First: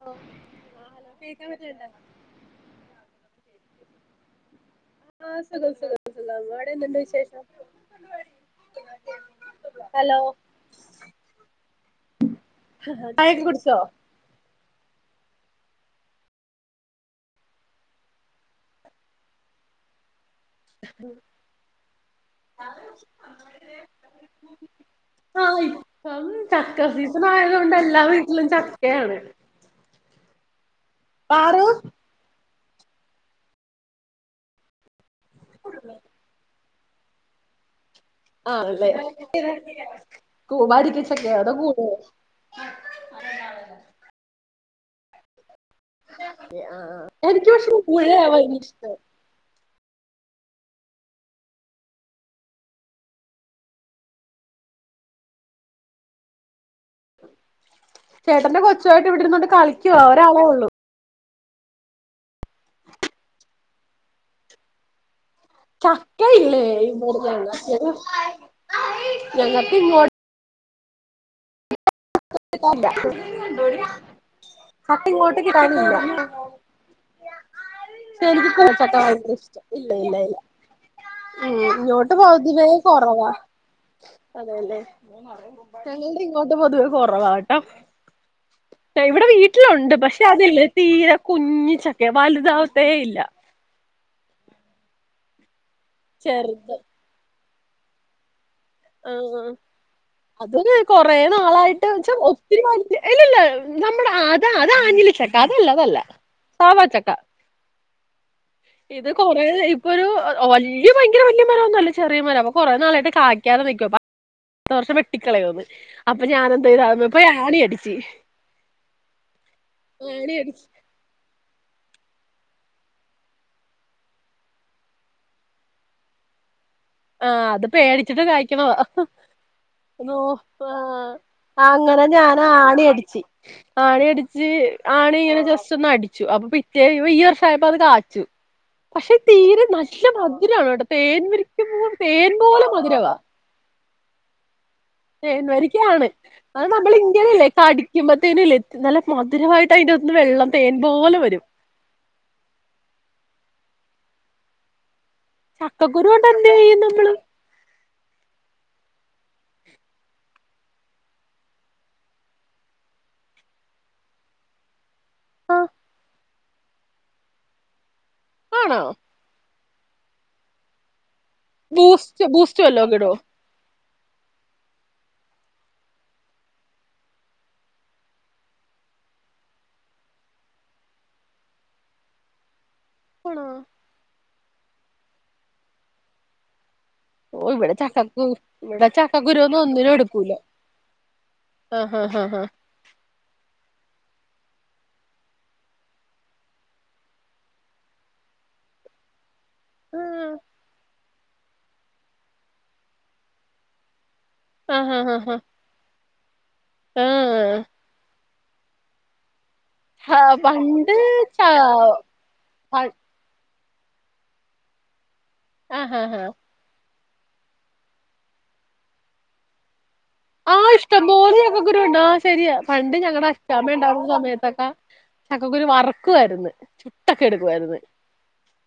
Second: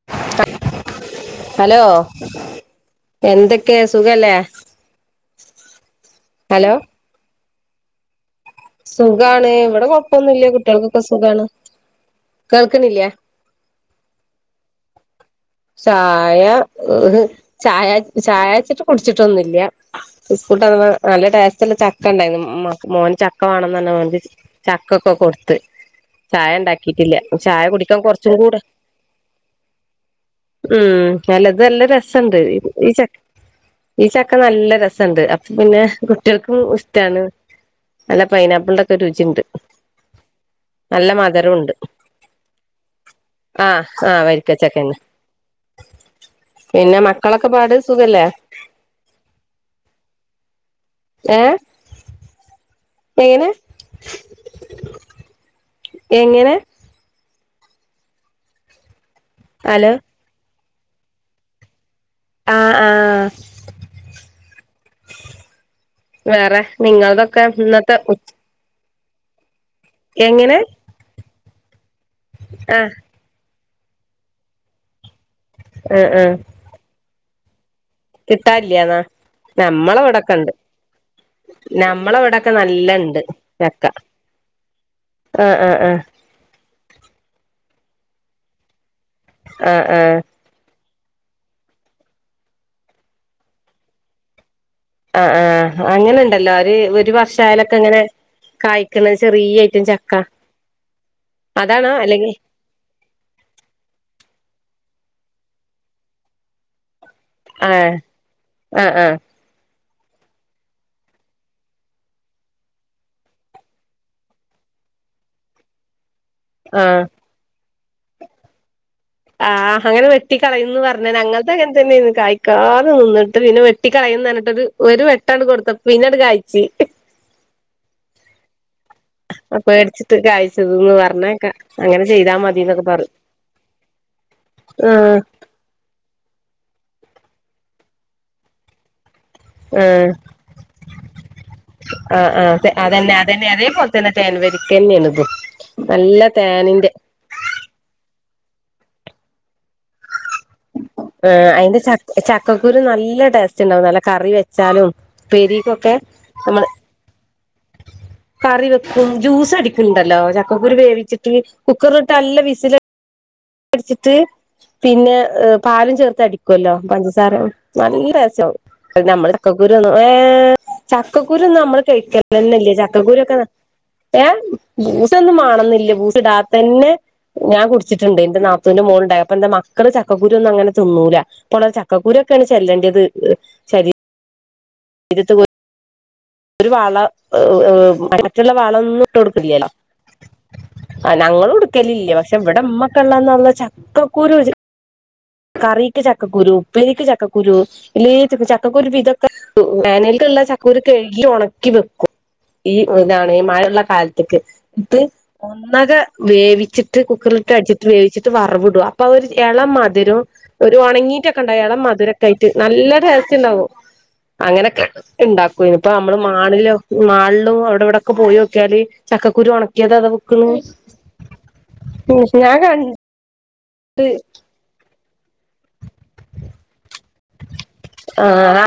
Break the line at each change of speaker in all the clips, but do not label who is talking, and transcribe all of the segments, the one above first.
Hello ആ hello കേക്കാൻ
hello
പറ്റുന്നുണ്ടോ
എന്തൊക്കെ സുഖല്ലേ?
ആ സുഖം സുഖം സുഖം അവിടെ
ഹലൊ
എന്തുണ്ട് വിശേഷം
സുഖാണ് ഇവടെ കുഴപ്പൊന്നുംല്ല കുട്ടിയാൾക്കൊക്കെ സുഖാണ്. കേൾക്കണില്ല
ചായൊക്കെ കുടിച്ചോ?
ചായ, ഒഹ് ചായ ചായാച്ചിട്ട് കുടിച്ചിട്ടൊന്നുല്ല. [unintelligible] കൊട്ത്ത്
ആ ഇപ്പം
ചായ
ചക്ക
ഇണ്ടാക്കിട്ടില്ല.
സീസൺ
ചായ
ആയതുകൊണ്ട്
കുടിക്കാൻ
എല്ലാ
കൊറച്ചും
വീട്ടിലും
കൂടി
ചക്കയാണ്
ഉം അല്ലത്
പാറു
നല്ല രസണ്ട് ഈ ച ഈ ചക്ക നല്ല രസണ്ട്. അപ്പ പിന്നെ കുട്ടിയേൾക്കും ഇഷ്ടാണ് നല്ല പൈനാപ്ളിന്റെ
ആണല്ലേ
ഒക്കെ രുചിണ്ട്
കൂ- വരിക്ക
നല്ല
ചക്കയാണോ
മധരൂണ്ട്.
കൂഴ
ആ ആ വരിക്കച്ചക്കന്നെ
ആ
പിന്നെ മക്കളൊക്കെ
എനിക്ക് പക്ഷെ
പാട്
പുഴയാ ഭയങ്കര ഇഷ്ടം
ഏ എങ്ങനെ എങ്ങനെ
ചേട്ടന്റെ കൊച്ചു ആയിട്ട് ഇവിടിരുന്നോണ്ട്
ഹലോ
കളിക്കുവാ ഒരാളെ ഉള്ളൂ.
ആഹ് ആഹ് വേറെ
ചക്കയില്ലേ
നിങ്ങളതൊക്കെ ഇന്നത്തെ
[unintelligible] ഞങ്ങ
എങ്ങനെ ആഹ്
ഹട്ടിങ്ങോട്ട് കിട്ടാില്ല
ആഹ് ആഹ്
[unintelligible] പക്ഷെ എനിക്ക് പൂച്ചക്കെ
കിട്ടാല്ല്യാന്നാ
ഭയങ്കര ഇഷ്ടം ഇല്ല
നമ്മളെ
ഇല്ല ഇല്ല
ഇവിടൊക്കെണ്ട്
[inaudible] ഉ ഇങ്ങോട്ട്
നമ്മളെ ഇവിടൊക്കെ
ഭൗതിമേ
നല്ലണ്ട്
കൊറവാ
ചക്ക
അതല്ലെ
ആഹ് ആഹ് ആഹ്
നി ഇങ്ങോട്ട് പൊതുവെ കുറവാട്ടോ ഇവിടെ
ആഹ്
വീട്ടിലുണ്ട്
ആഹ്
പക്ഷെ അതല്ലേ തീരെ കുഞ്ഞിച്ചക്കെ വലുതാാവത്തേ ഇല്ല
ആ് ആഹ അങ്ങനെുണ്ടല്ലോ ഒരു
ചെറുത്
ഒരു വർഷ ആാലൊക്കെ ഇങ്ങനെ ആഴ ചെറിയട്ട ച
അത് കൊറെ നാളായിട്ട് വെച്ചാ
അല്ലെങ്കി
ഒത്തിരിമാ ഇല്ലല്ല നമ്മുടെ അതാ അത ആഞ്ഞ്ഞില ചക്ക അതല്ല അതല്ല സാവാ ചക്ക
ആ ആ ആ
ഇത് കൊറേ ഇപ്പൊ ഒരു വലിയ ഭയങ്കര വലിയ മരംൊന്നുമല്ല ചെറിയ മര അപ്പൊ കുറെ നാളായിട്ട് തെ നിക്കുവാ വർഷം വെട്ടിക്കളയോന്ന് അപ്പൊ ഞാാന എന്ത
ആഹ്
അപ്പൊ ആണി അടിച്ചു
ആ അങ്ങനെ വെട്ടിക്കളയന്ന് പറഞ്ഞ ഞൾ തന്നെന്ന് കായ്ക്കാതെ നിന്നിട്ട് പിന്നെ വെട്ട കളയുന്നഞ്ഞിട്ട് ഒരു വെട്ടണ്ട് കൊടുത്ത പിന്നട് കയിച്
ആ അത് പേടിച്ചിട്ട് കായ്ക്കണ
പേടിച്ചിട്ട്
ോ ആ
കായ്ച്ചതന്ന് പറഞ്ഞേക്കാം
അങ്ങനെ
ചെയ്താ
ഞാൻ
മതിന്നൊക്കെ പറഞ്ഞു
ആണടിിച്ചു ആണടിിച്ച
ആഹ്
ആണ് ഇങ്ങനെ ജസ്റ്റ് ഒന്ന് അടിച്ചു അപ്പൊ പിറ്റേ ഈ വർഷയപ്പോ അത് കാച്ചു പക്ഷെ തീരെ നല്ല മജജരാണോ കേട്ട തേൻവരി
ആ് ആ അതന്നെ അതന്നെ അതേപോലെ തന്നെ തേൻവരിക
തേൻവരിക ആണ് അത്
തേനിന്റെ
നമ്മൾ ഇങ്ങനെയല്ലേ കടിക്കുമ്പ എ നല്ല മധുരമായിട്ട് അതി്റെ ഒന്ന് വെള്ളം തേൻ പോലെ
ആ
വരും
അതിന്റെ ച ചക്കക്കുരു നല്ല ടേസ്റ്റ് ഉണ്ടാവും നല്ല കറി വെച്ചാലും പെരക്കൊക്കെ
ചക്കക്കുരു കൊണ്ട് എന്ത്
നമ്മൾ
ചെയ്യും നമ്മള്
കറി വെക്കും ജ്യൂസ് അടിക്കുംണ്ടല്ലോ ചക്കക്കുരി വേവിച്ചിട്ട് കുക്കറിലോട്ട് നല്ല വിസിൽ ഉ ടിച്ചിട്ട് പിന്നെ
ആ
പാലും ചേർത്ത് അടിക്കുമല്ലോ പഞ്ചസാര നല്ല അത്യാവും
ആണോ
നമ്മുടെ ചക്ക ഗുരു ഏ ചക്കൂര ഒും നമ്മള്
ബൂസ്റ്റ് ബൂസ്റ്റ്
കഴിക്കണന്നല്ലേ
വല്ലോം ഇടോ
ചക്കൂരൊക്കെ ഏ ബൂസൊന്നും വണന്നില്ല ബൂസ് ഇടാത്ത തന്നെ ഞാൻ കുടിച്ചിട്ടുണ്ട് എന്റെ നാത്തത്തിന്റെ മോുണ്ടായി അപ്പൊ എന്റെ മക്കൾ ചക്കര ഒും അങ്ങനെ ന്നൂ അപ്പോ ചക്കൂര ഒക്കെയാണ് ചെല്ലണ്ടത് അത്
ആണോ
ശരി ഇതത്ത കൊ ഒരു വാള
ഓ ഇവിടെ ചക്കക്കു
മറ്റുള്ള വാള
ഇവിടെ
ഒന്നും ഇട്ട്
ചക്കക്കുരുവൊന്നും
കൊടുക്കില്ലല്ലോ
ഒന്നിനും എടുക്കൂല
ആ ഞങ്ങും ഉടുക്കല
ആഹ്
ഇല്ലേ
ആഹ്
പക്ഷെ
ആഹ്
ഇവിടെ അമ്മക്കള്ളാന്നല്ല ചക്കക്കൂരു കറിക്ക് ചക്കുരു ഉപ്പേക്ക് ചക്കുരു ഇല്ല ചക്കുരു ഇതൊെ
ആഹ്
വേനൽക്കുള്ള ചക്കൂര കഴുകി ഉണക്കി വെക്കും ഈ ഇതാണ് ഈ മഴള്ള കാലത്ത്
ആഹ്
ഇട്ട്
ഹാ ഹാ ഹാ
ഒന്നക വേവിച്ചിട്ട്
ആഹ്
കുക്കറിലട്ട് അടിച്ചിട്ട് വേവിച്ചിട്ട് വറവവി വിടും അപ്പൊ അവര് എളം
ഹാ
മധുരം ഒരു
പണ്ട്
ഉണങ്ങിയിട്ടൊക്കെ
ചാ
ഉണ്ടായ അയാള മധുരക്ക ആയിട്ട്
പ
നല്ല രസ ണ്ടാവ അങ്ങനൊക്കെ ഉണ്ടാക്കും
ആഹ്
ഇനിയിപ്പോ
ഹാ
നമ്മള്
ഹാ
മാണിലോ മാളിലും അവിടെ ഇവിടെയൊക്കെ പോയി വോക്കാല് ചക്കുരുണ
ആ ഇഷ്ടം പോലെ ചക്ക കുരു ഇണ്ട് ആ ശരിയ
ഞാൻ കണ്ടിട്ട്
പണ്ട് ഞങ്ങളടെ ക്ഷാമ ഉണ്ടാവുന്ന സമയത്തൊക്കെ ചക്കക്കരു വറക്കുായിരുന്നു ഇട്ടൊക്കെ എടുക്കുമായിരുന്നു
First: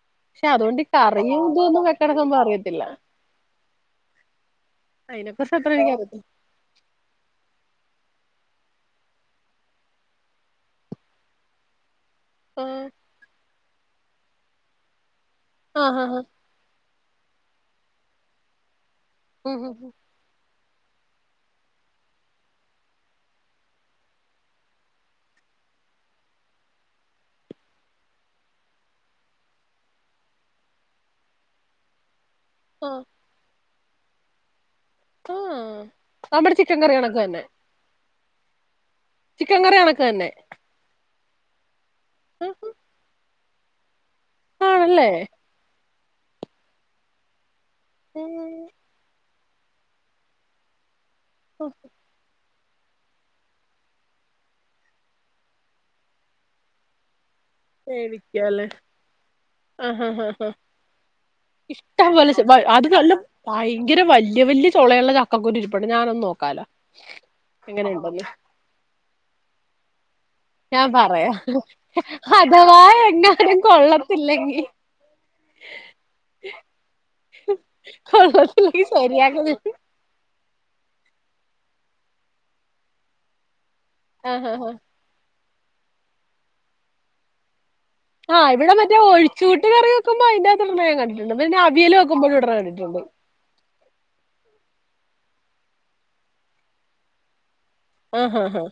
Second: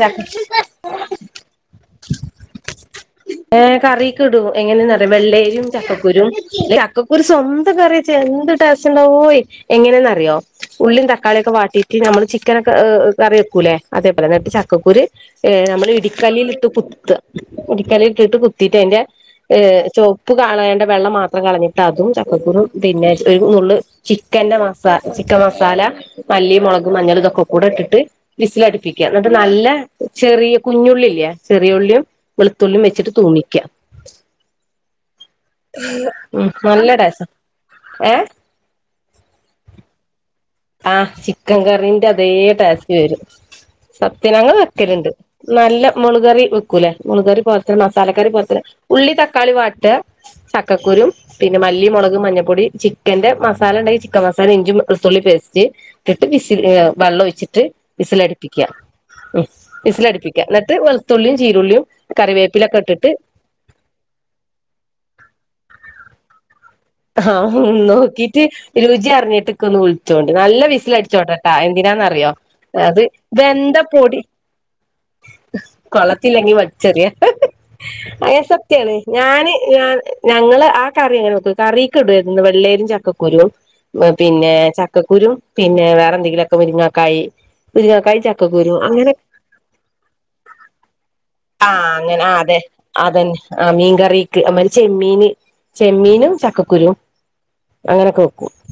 ആ
അതുകൊണ്ട് കറിയും ഇതൊന്നും വെക്കടക്കുമ്പ അറിയത്തില്ല
ഏ കറിലെ ഒക്കെ ഇടും എങ്ങ്നെ അണ്എന അറിയൂ
അയിനെ കുറിച്ച്
വെള്ളയിലും
അത്ര എനിക്കറിയത്തില്ല
ചക്കക്കുരു ചക്കക്കുരു സ്വന്തം കറി വെച്ച എന്തൂട്ട് ടേസ്റ്റ് അന്ന് എന്ന് അറിയൂ എങ്ങനെയന്ന അറിയോ ഉള്ളും തക്കാളിയൊക്കെ വാട്ടി നമ്മള് ചിക്കനൊക്കെ്
ആഹ്
ല്ലെ അതേപോലെ എന്നിട്ട് ചക്കുര് നമ്മ
ആഹ് ആഹ്
ഇടിക്കല്ലിൽ ഇട്ട ഒരിക്കല ഇട്ടിട്ട് കുത്തിട്ട് അതിന്റെ
ഉം ഉം ഉം
ചോപ്പ് കാണൻ വെള്ളം മാത്രം കളഞ്ഞിട്ട് അതും ചക്കക്കും പിന്നെ ച ചൻ മസാല മല്ലി മുളക്ും മഞ്ഞൾും ഇതൊക്കെ കൂടെ ഇട്ടിട്ട് വിസിലടിപ്പിക്കുക എന്നിട്ട് നല്ല ചെറിയ കുഞ്ഞുള്ളില്ലയ ചെറിയ ഉുള്ളിയും വെളുത്തുള്ളി
ആഹ്
വെച്ചിട്ട് തൂണിക്ക
ആഹ്
ഉ
നമ്മുടെ ചിക്കൻ കറി കണക്ക്
നല്ലടസ
തന്നെ
ഏ
ചിക്കൻ കറിയാനൊക്കെ തന്നെ
ആ ചിക്കൻ കറന്റെ അതേ
ആഹ്
ടാസ്റ്റ് വരും സത്യനങ്ങ വെക്കലണ്ട്
ആണല്ലേ
നല്ല മുളുകറി വെക്കൂല്ലേ മുളുകറി പോറത്തി മസാലക്കറി പോറത്തി
ഉം
ഉള്ളി ത തക്കാളി വാട്ട് ചക്കക്കുരും പിന്നെ മല്ലിമുളക്ും മഞ്ഞപ്പൊടി ചിക്കന്റെ മസാല ഉണ്ടെങ്കിൽ ചിക്കൻ മസാല ഇഞ്ചും വെളത്തുള്ളി പേസ്റ്റ് ഇട്ട്സി വെള്ളം ഒഴിട്ട് വിസലടിപ്പിക്കുക
എനിക്കാല്ലേ
ഉ
ആഹ് ആഹ്
ഇസിലടിപ്പിക്കാം എന്നിട്ട് വെളുത്തുള്ളിയും ചീരുള്ളിയും
ഇഷ്ടം
കറിവേപ്പിലൊക്കെ ഇട്ടിട്ട്
വലിയ വലിയ തുളുള്ള ചക്കുരി ഇപ്പപ്പെട ഞാനൊന്ന നോക്കാലോ
ആഹ്
എങ്ങനെയുണ്ടെന്ന്
നോക്കീട്ട് രുചി അറിഞ്ഞിട്ട് ഒന്ന് വിളിച്ചോണ്ട് നല്ല
ഞാൻ പറയാം
വിസൽടിച്ചോടട്ടാ എന്തിനാന്ന്റിയ
അഥവാ
അത്
എങ്ങാനും
വെന്തപ്പൊടി
കൊള്ളത്തില്ലെങ്കി
കൊളത്തില്ലെങ്കി വടിച്ചെറിയ അ
കൊള്ളത്തില്ലെങ്കി
സത്യാണ്
ശരിയാക്ക
ഞാന് ഞാൻ ഞങ്ങള് ആ കറി അങ്ങനെ നോക്ക കറിക്കെ ഇടുന്ന് വെള്ളേരിും ചക്കുരുും
ആഹ്
പിന്നെ
ആഹ്
ചക്കുരുും പിന്നെ വേറെന്തെങ്കിലുമൊക്കെ മുരിങ്ങക്കായി മുരിങ്ങക്കായി
ആഹ്
ചക്കക്കുരു
ഇവിടെറ്റേ
അങ്ങനെ
ഒഴിച്ച കൂട്ടി കയറി വെക്കുമ്പോ അതിന്റെക നിർണയം കണ്ടു
ആഹ അങ്ങനെ ആ അതെ അതന്നെ ആ മീൻകറിക്ക്മാ ചെമ്മീൻ ചെമ്മീനും ചക്കക്കുരുും അങ്ങനെയൊക്കെ
ആഹ്
വെക്കും
ആഹ്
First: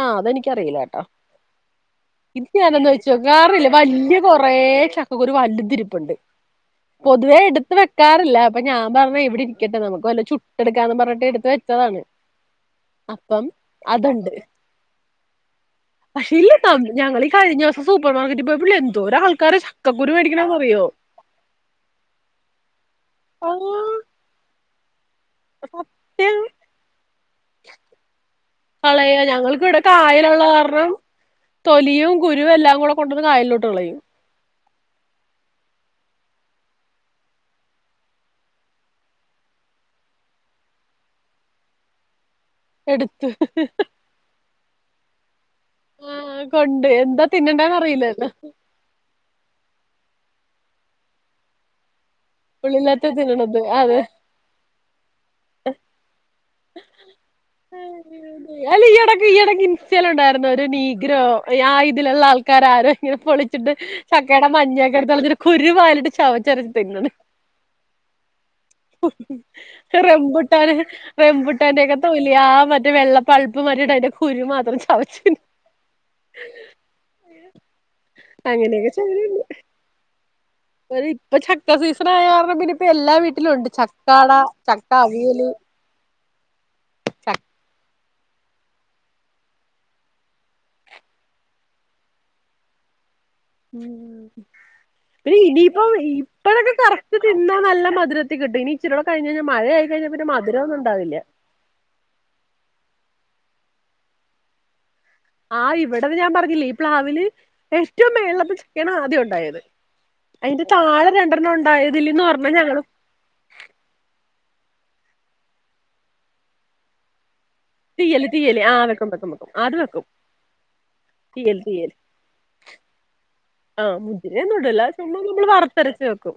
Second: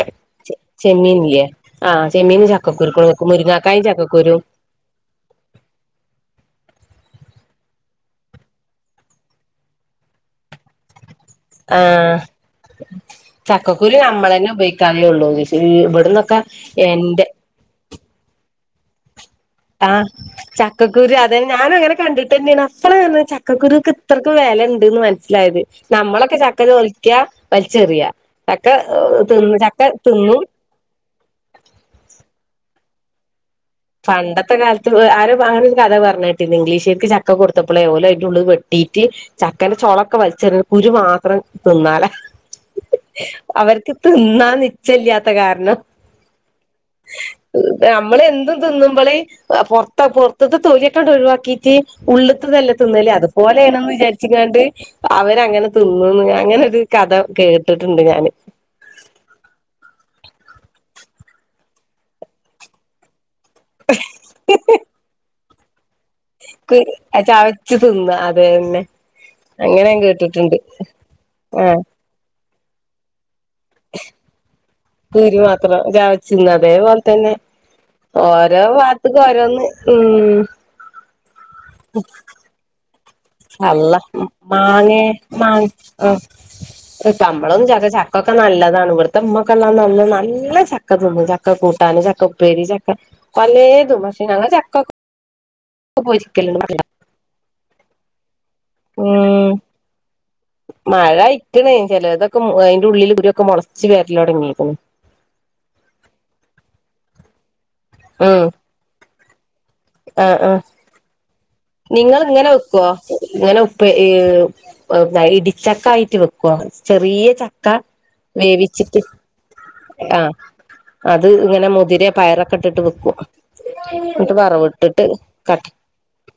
ആഹ് അതെനിക്കറിയില്ല കേട്ടോ
ചെമ്മീൻ്യേ ആ ചെമ്മീൻ
ഇത്
ചക്കക്കുരുക്ക നോക്ക മുരിങ്ങാക്കായും ചക്കക്കുരുും
ഒേ ചക്കക്കുരു വലുതിരിപ്പ്ുണ്ട്
[inaudible]
പൊതുവേ എടുത്ത് വെക്കാറില്ലപ്പൊ ഞാൻ പറഞ്ഞ ഇവിടെ ഇരിക്കട്ടെ നമുക്ക് വല്ല ചുട്ടെടുക്കാന്ന് പറഞ്ഞട്ട് എടുത്ത്
ആ
വെച്ചതാണ്
ചക്കക്കുരു
അതണ്ട്
നമ്മളന്നെ ഉപയോഗിക്കാറേ ഉള്ളൂ
പക്ഷെ
ഇവിടന്നൊക്കെ
ഇല്ല ത ഞങ്ങ
എന്റെ
കഴിഞ്ഞ ദിവസം സൂപ്പർ മാർക്കറ്റ് ബി എന്തോ
ആ ചക്കുരു അത ഞാൻ അങ്ങനെ കണ്ടിട്ട് തന്നെയാണ് അപ്പഴ ചക്കുരുെ
ആഹ്
ഇത്രക്ക വിലുണ്ട് ന്ന് മനസ്സിലായത് നമ്മളൊക്കെ ചക്ക ചോലിക്ക വലിച്ചെറിയാ
കളയ ഞങ്ങൾക്ക് ഇവിടെ കായലുള്ള കാരണം തൊലിയും കുരുവും എല്ലാം കൂടെ കൊണ്ട കായലോ
പണ്ടത്തെ കാലത്ത് ആര ആ ഒരു കഥ പറഞ്ഞിട്ട് ഇംഗ്ലീഷിലേക്ക് ചക്ക കൊടുത്തപ്പോളെ ഓലോ അ ഉള്ള വെട്ടിട്ട് ചക്ക കൊളൊക്കെ വലിച്ചെ കുരു മാത്രം തിന്നാലേ
എടുത്ത്
അവര്ക്ക് തിന്നാൻ നിച്ചല്ല്യാത്ത കാര് ണാ.
ആഹ് കൊണ്ട് എന്താ തിന്നണ്ടേന്ന്
നമ്മള്
അറിയില്ലല്ലോ
എന്തും ള് പൊർത്ത പൊർത്ത്തെ തോലക്കാണ്ട് ഒഴിവാക്കീട്ട് ഉള്ള്ത്തതല്ലേ തിന്നല്.
പുള്ളില്ലാത്ത തിന്നണത്
അതുപോലേണ് ന്ന്
അതെ
വിചാരിച്ച്കാണ്ട് അവരങ്ങനെ തിന്നുംന്ന് അങ്ങനെ ഒര് ക
അല്ല ഈയെടക്ക് ഈയെടക്കിൻസ്റ്റയിലുണ്ടായിരു ന്നു. ഒരു നീഗ്രോ ആ ഇതിലുള്ള ആൾക്കാരാരോ ഇങ്ങനെ പൊളി ച്ചിട്ട് ചക്കേട മഞ്ഞക്കെ ഇട്ത്ത് കളഞ്ഞിട്ട് കുരു വായിലിട്ട് ചവച്ചരച്ച്
കു
തിന്ന് ണ്.
ചവച്ച് തിന്ന അതേന്നെ
റംമ്പുട്ടാൻ,
ആഹ്
റെംപുട്ടാൻന്റെ ഒക്കെ തൊലി യാ മറ്റേ വെള്ളപ്പൾപ്പ് മാറ്റീട്ടെ
കുരു മാത്രം ചവച്ച്തിന്ന് അതേപോലെ തന്നെ ഓരോ
അങ്ങനെയൊക്കെ ചെയ്യും
ഭാഗത്ത്ക്ക് ഓരോന്ന് ഉം
ഇപ്പൊ ചക്ക സീസൺ ആയ കാരണം പിന്നെ ഇപ്പ എല്ലാ വീട്ടിലും ഉണ്ട്
അള്ള
ചക്കാട ചക്ക
മാങ്ങേ
അവിയല്
മാങ്ങ ആഹ് [unintelligible]
ച
പ്പ്ക്കെ നല്ലതാണ് ഇവിടുത്തെ ഉമ്മാക്കെ നാ നല്ല ചക്ക തിന്ന് ചക്ക കൂട്ടാന്, ചക്ക ഉപ്പേരി, ചക്ക പലേതും പഷേ ഞങ്ങള് ചക്ക കു
പിന്നെ ഇനിയിപ്പോ
ക്കാ പൊരിക്കലൊന്നും
ഇപ്പഴൊക്കെ
ഇല്ല
കറക്റ്റ് തിന്നാ നല്ല മധ് ര ത്തി കിട്ടും ഇനി ഇച്ചിരുട കഴിഞ്ഞാഞാ
ഉം
മഴ ആയി കഴിഞ്ഞാ പിന്നെ മധുരോന്നും
മഴ
ഉണ്ടാവില്ല്യ
ക്ക മൊളച്ചു വരലോടെങ്ങിയെക്കണ്
ആഹ് ഇവിടന്ന് ഞാൻ പറഞ്ഞില്ലേ ഈ പ്ലാവില് ഏറ്റവും
ഉം
മേളിലത്തെ ചക്കയാണ് ആദ്യം ഒണ്ടായത് അയിന്റെ താഴെ രണ്ടെണ്ണം ഉണ്
നിങ്ങളിങ്ങനെ വെക്കുവോ ഇങ്ങനെ ഉപ്പ ഏഹ് ഏഹ് ഇടിച്ചക്ക ആയിട്ട് വെക്കുവാ ചെറിയ ചക് ക്കാ
തീയല് തീയല് ആ
വേവിച്ചിട്ട്
വെക്കും വെക്കും വെക്കും അത് വെക്കും
ആഹ് അത്
തീയല്
ഇങ്ങനെ
തീയല്
മുതിരെ പയറൊക്കെ ഇട്ടിട്ട് വെക്കും.
ആഹ്
എന്നിട്ട്
മുതിരയൊന്നും
വറവ്
ഇടില്ല
ഇട്ടിട്ട്
ചുമ്മാ നമ്മള്
കട്ടി
വറുത്തരച്ച് വെക്കും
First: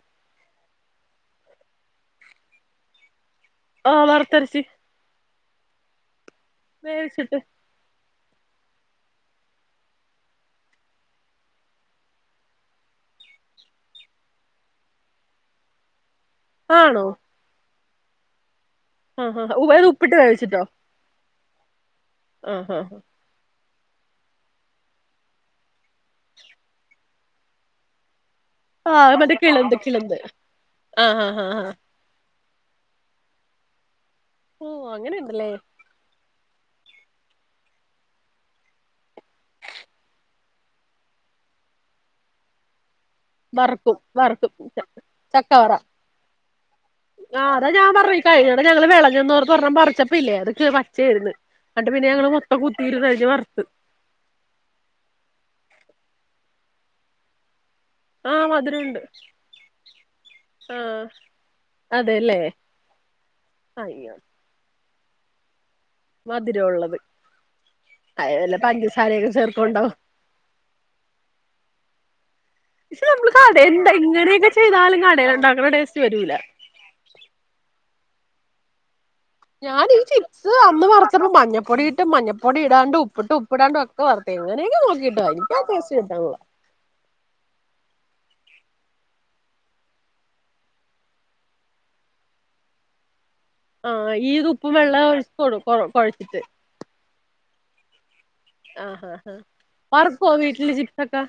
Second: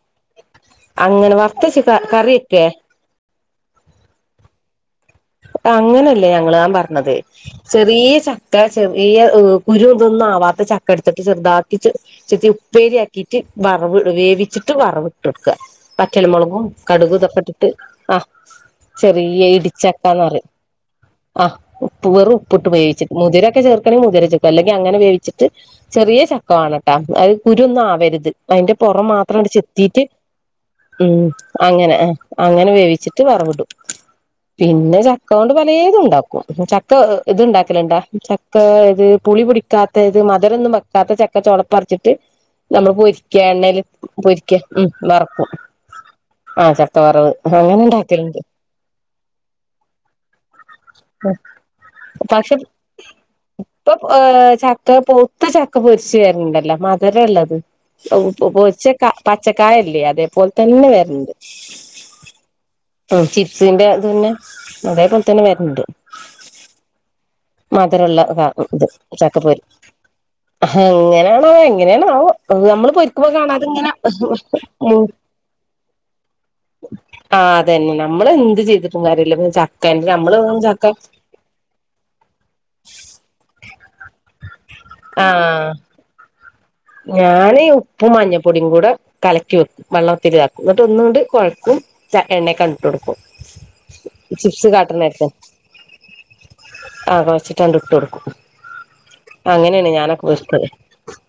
അങ്ങനെ വറത്തച്ചക്ക കറിയെക്കെ
ആഹ് വറത്തരച്ച്
അങ്ങനല്ല ഞങ്ങള് ഞാ പറഞ്ഞത് ചെറിയ ച ക്ക ചെറിയ ഉം കുരു ഇതൊന്നും ആവാത്ത ചക്ക എടുത്തിട്ട് ചെറുതാക്കി ച്ചേ ചെത്തി ഉപ്പേരിയാക്കിട്ട് വറവ് വേവിച്ചിട്ട് വറവിട്ടെട്ക്കാ വറ്റല്മോളകും
ആണോ
കടുകു ഇതൊക്കെ ഇട്ടിട്ട് ആ
ആഹ്
ചെറിയ
ആഹ് ഉ
ഇടിച്ച
അത് ഉപ്പിട്ട് വേവിച്ചിട്ടോ
ആഹ് ഉപ്പ് വെറും ഉപ്പിട്ട്
ആഹ് ആഹ്
വേവിച്ചിട്ട് മുതിരൊക്കെ ചേർ ക്കരിം മുതിര ചക്ക അല്ലെങ്കി അങ്ങനെ വേവിച്ച്ട്ട് ചെറിയ ചക്ക വാണട്ടാ അത് കുരു ഒന്നാവര്‌ത് അയ്ന്റെ പൊറം
ആഹ് മറ്റേ
മാത്രം അണ്ട്
കിളന്ത്
ചെടത്തീ്ട്
കിളന്ത്
ഉം
ആഹ് ആഹ് ആഹ്
അങ്ങനെ ആഹ് അങ്ങനെ വേവിച്ചിട്ട് വറവ്ടും
ഓഹ്
പിന്നെ
അങ്ങനെയുണ്ടല്ലേ
ചക്കോണ്ട് പലേതുണ്ടാ ക്കും ചക്ക ഇത്ണ്ടാക്കല്ണ്ടാ ചക്ക ഇത് പുളി പുടിക്കാത്ത ഇത് മധരൊന്നും വെക്കാത്ത ച ക്ക ചോളപ്പറിച്ചിട്ട് നമ്മള് പൊരിക്ക എണ്ണേല്
വറക്കും വറക്കും
പൊരിക്ക ഉം വറക്കും.
ചക്കവറ
ആഹ് ചക്ക വറവ് അങ്ങനെ ഇണ്ടാക്കല്ണ്ട്.
ന്നോർത്ത് ഒരെണം പറിച്ചപ്പ ഇല്ലേ അതൊക്കെ പച്ചേര്ന്ന്.
പക്ഷെ ഇപ്പൊ ഏഹ് ചക്ക പൊവ്ത്ത ചക്ക പൊരി ച്ച് വര്ണ് ണ്ടല്ല മധരള്ളത്. അവ് പൊ
ആഹ്
പൊ പൊരിച്ച
മധുരമുണ്ട്
ക പച്ചക്കായല്യേ അതേപോലെ തന്നെ
ആഹ്
വര്ണ് ണ്ട്.
അതെല്ലേ
ഉം ചിപ്സിന്റെ ഇതന്നെ അതേ പോലെ തന്നെ വര്ണ് ണ്ട്.
മധുരം ഒള്ളത്
മധുരള്ള കാ ഇത് ചക്കപ്പൊരി
ചേർക്കുന്നുണ്ടാവും
ഹെങ്ങനേണാവോ എങ്ങനേണാവോ നമ്മള് പൊരിക്കുമ്പ കാണാ അത്ങ്ങനെ മൂ
ണ്ടാക്കണ ടേസ്റ്റ് വരൂല.
ആഹ് അതന്നെ നമ്മള് എന്ത് ചെയ്തി
ഞാൻ ഈ ചിക്സ് അന്ന് പറിച്ചപ്പോ മഞ്ഞപ്പൊടിയിട്ടും മഞ്ഞപ്പൊ പ്പൊടി ഇടാണ്ട് ഉപ്പിട്ട് ഉപ്പിടാണ്ടും ഒക്കെ വറുത്ത് എങ്ങനെയൊക്ക നോക്കിട്ട് എനിക്ക ആ ടേയ്സ്റ്റ് കട്ടണില്ല
ഞാൻ ഉപ്പും മഞ്ഞപ്പൊടിയും കൂട കലക്കി വെക്കും വെള്ളം ഒത്തിരി ഇതാക്കും എന്നിട്ട് ഒന്നൂടി കുഴക്കും ച എണ്ണെ കങ്ങിട്ട്കൊടുക്കും
ആഹ് ഈ ഉപ്പും വെള്ളം ഒഴി കൊടു കൊഴ് കുഴച്ചിട്ട്
റ്റാ ഇട്ട് കൊടുക്കും
ആഹ് ആഹ് ആാഹ്
അങ്ങനെയാണ് ഞാനൊക്കെ
വറുക്കുവോ
പൊരിക്കല്
വീട്ടില് ചിപ്സൊക്കെ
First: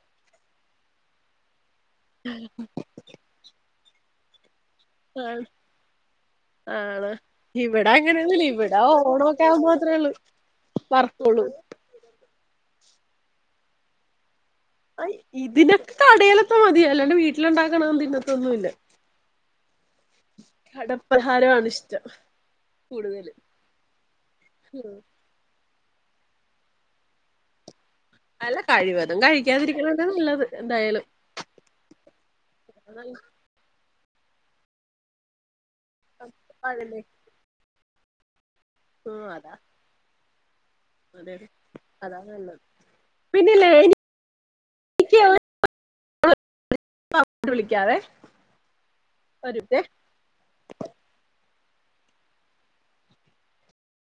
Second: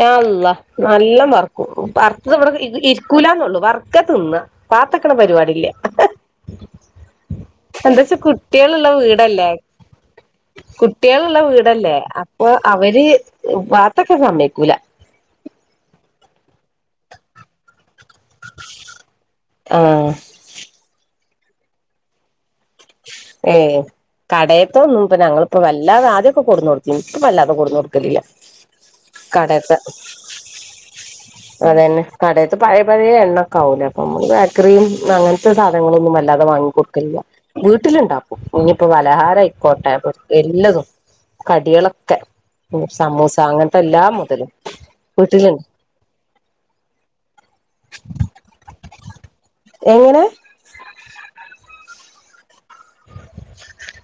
യാ അള്ളാ നല്ല വർക്കും വറുത്തത് ഇവിട ഇത് ഇരിക്കൂലാന്നുള്ളു വർക്ക തിന്ന്ക പാത്തക്കണ പരിപാടില്ല
ആണ ഇവിടെ
എന്താച്ചാ
അങ്ങനെയൊന്നുല്ല ഇവിട ഓണൊക്കാകുമ്പ മാത്രേള്ളു
കുട്ടികള്ള്ള വീടല്ലേ അപ്പൊ അവര് വാത്തൊക്കെ സമയ്
ആയ് ഇതിനൊക്കെ കടയിലത്തെ മതി അല്ലാണ്ട് വീട്ടിലൊണ്ടാക്കണ തോന്നും തിന്നതി ത്തോന്നുല്ല
ആഹ്
കടപ്പലഹാരമാണ് ഇഷ്ടം കൂടുതല്
ഏ കടയപ്പ ഒന്നും ഇപ്പ ഞങ്ങളിപ്പോ വല്ല [unintelligible]
അല്ല കഴിവ തും കഴിക്കാതിരിക്കണംത നല്ലത് എന്തായാലും
അതെന്നെകടയിത്ത് പഴയ
അതാ
പഴയ എണ്ണക്കാവൂലേ നമ്മള് ബേക്കറിയും അങ്ങനത്തെ സാധനങ്ങളൊന്നും വല്ലാതെ വാങ്ങി.
പഴമ
കൊടുക്കലില്ല വീട്ടിലുണ്ടാക്കും ഇനിപ്പോ വലഹാരം
അതാ
ആയിക്കോട്ടെ എല്ലതും
അതാണ്
കടികളൊക്കെ
അതാണ് നല്ലത്
സമൂസ
പിന്നില്ലേ
അങ്ങനത്തെ എല്ലാം മുതലും വീട്ടിലുണ്ട്
[unintelligible]
എങ്ങനെ
[unintelligible]
[unintelligible]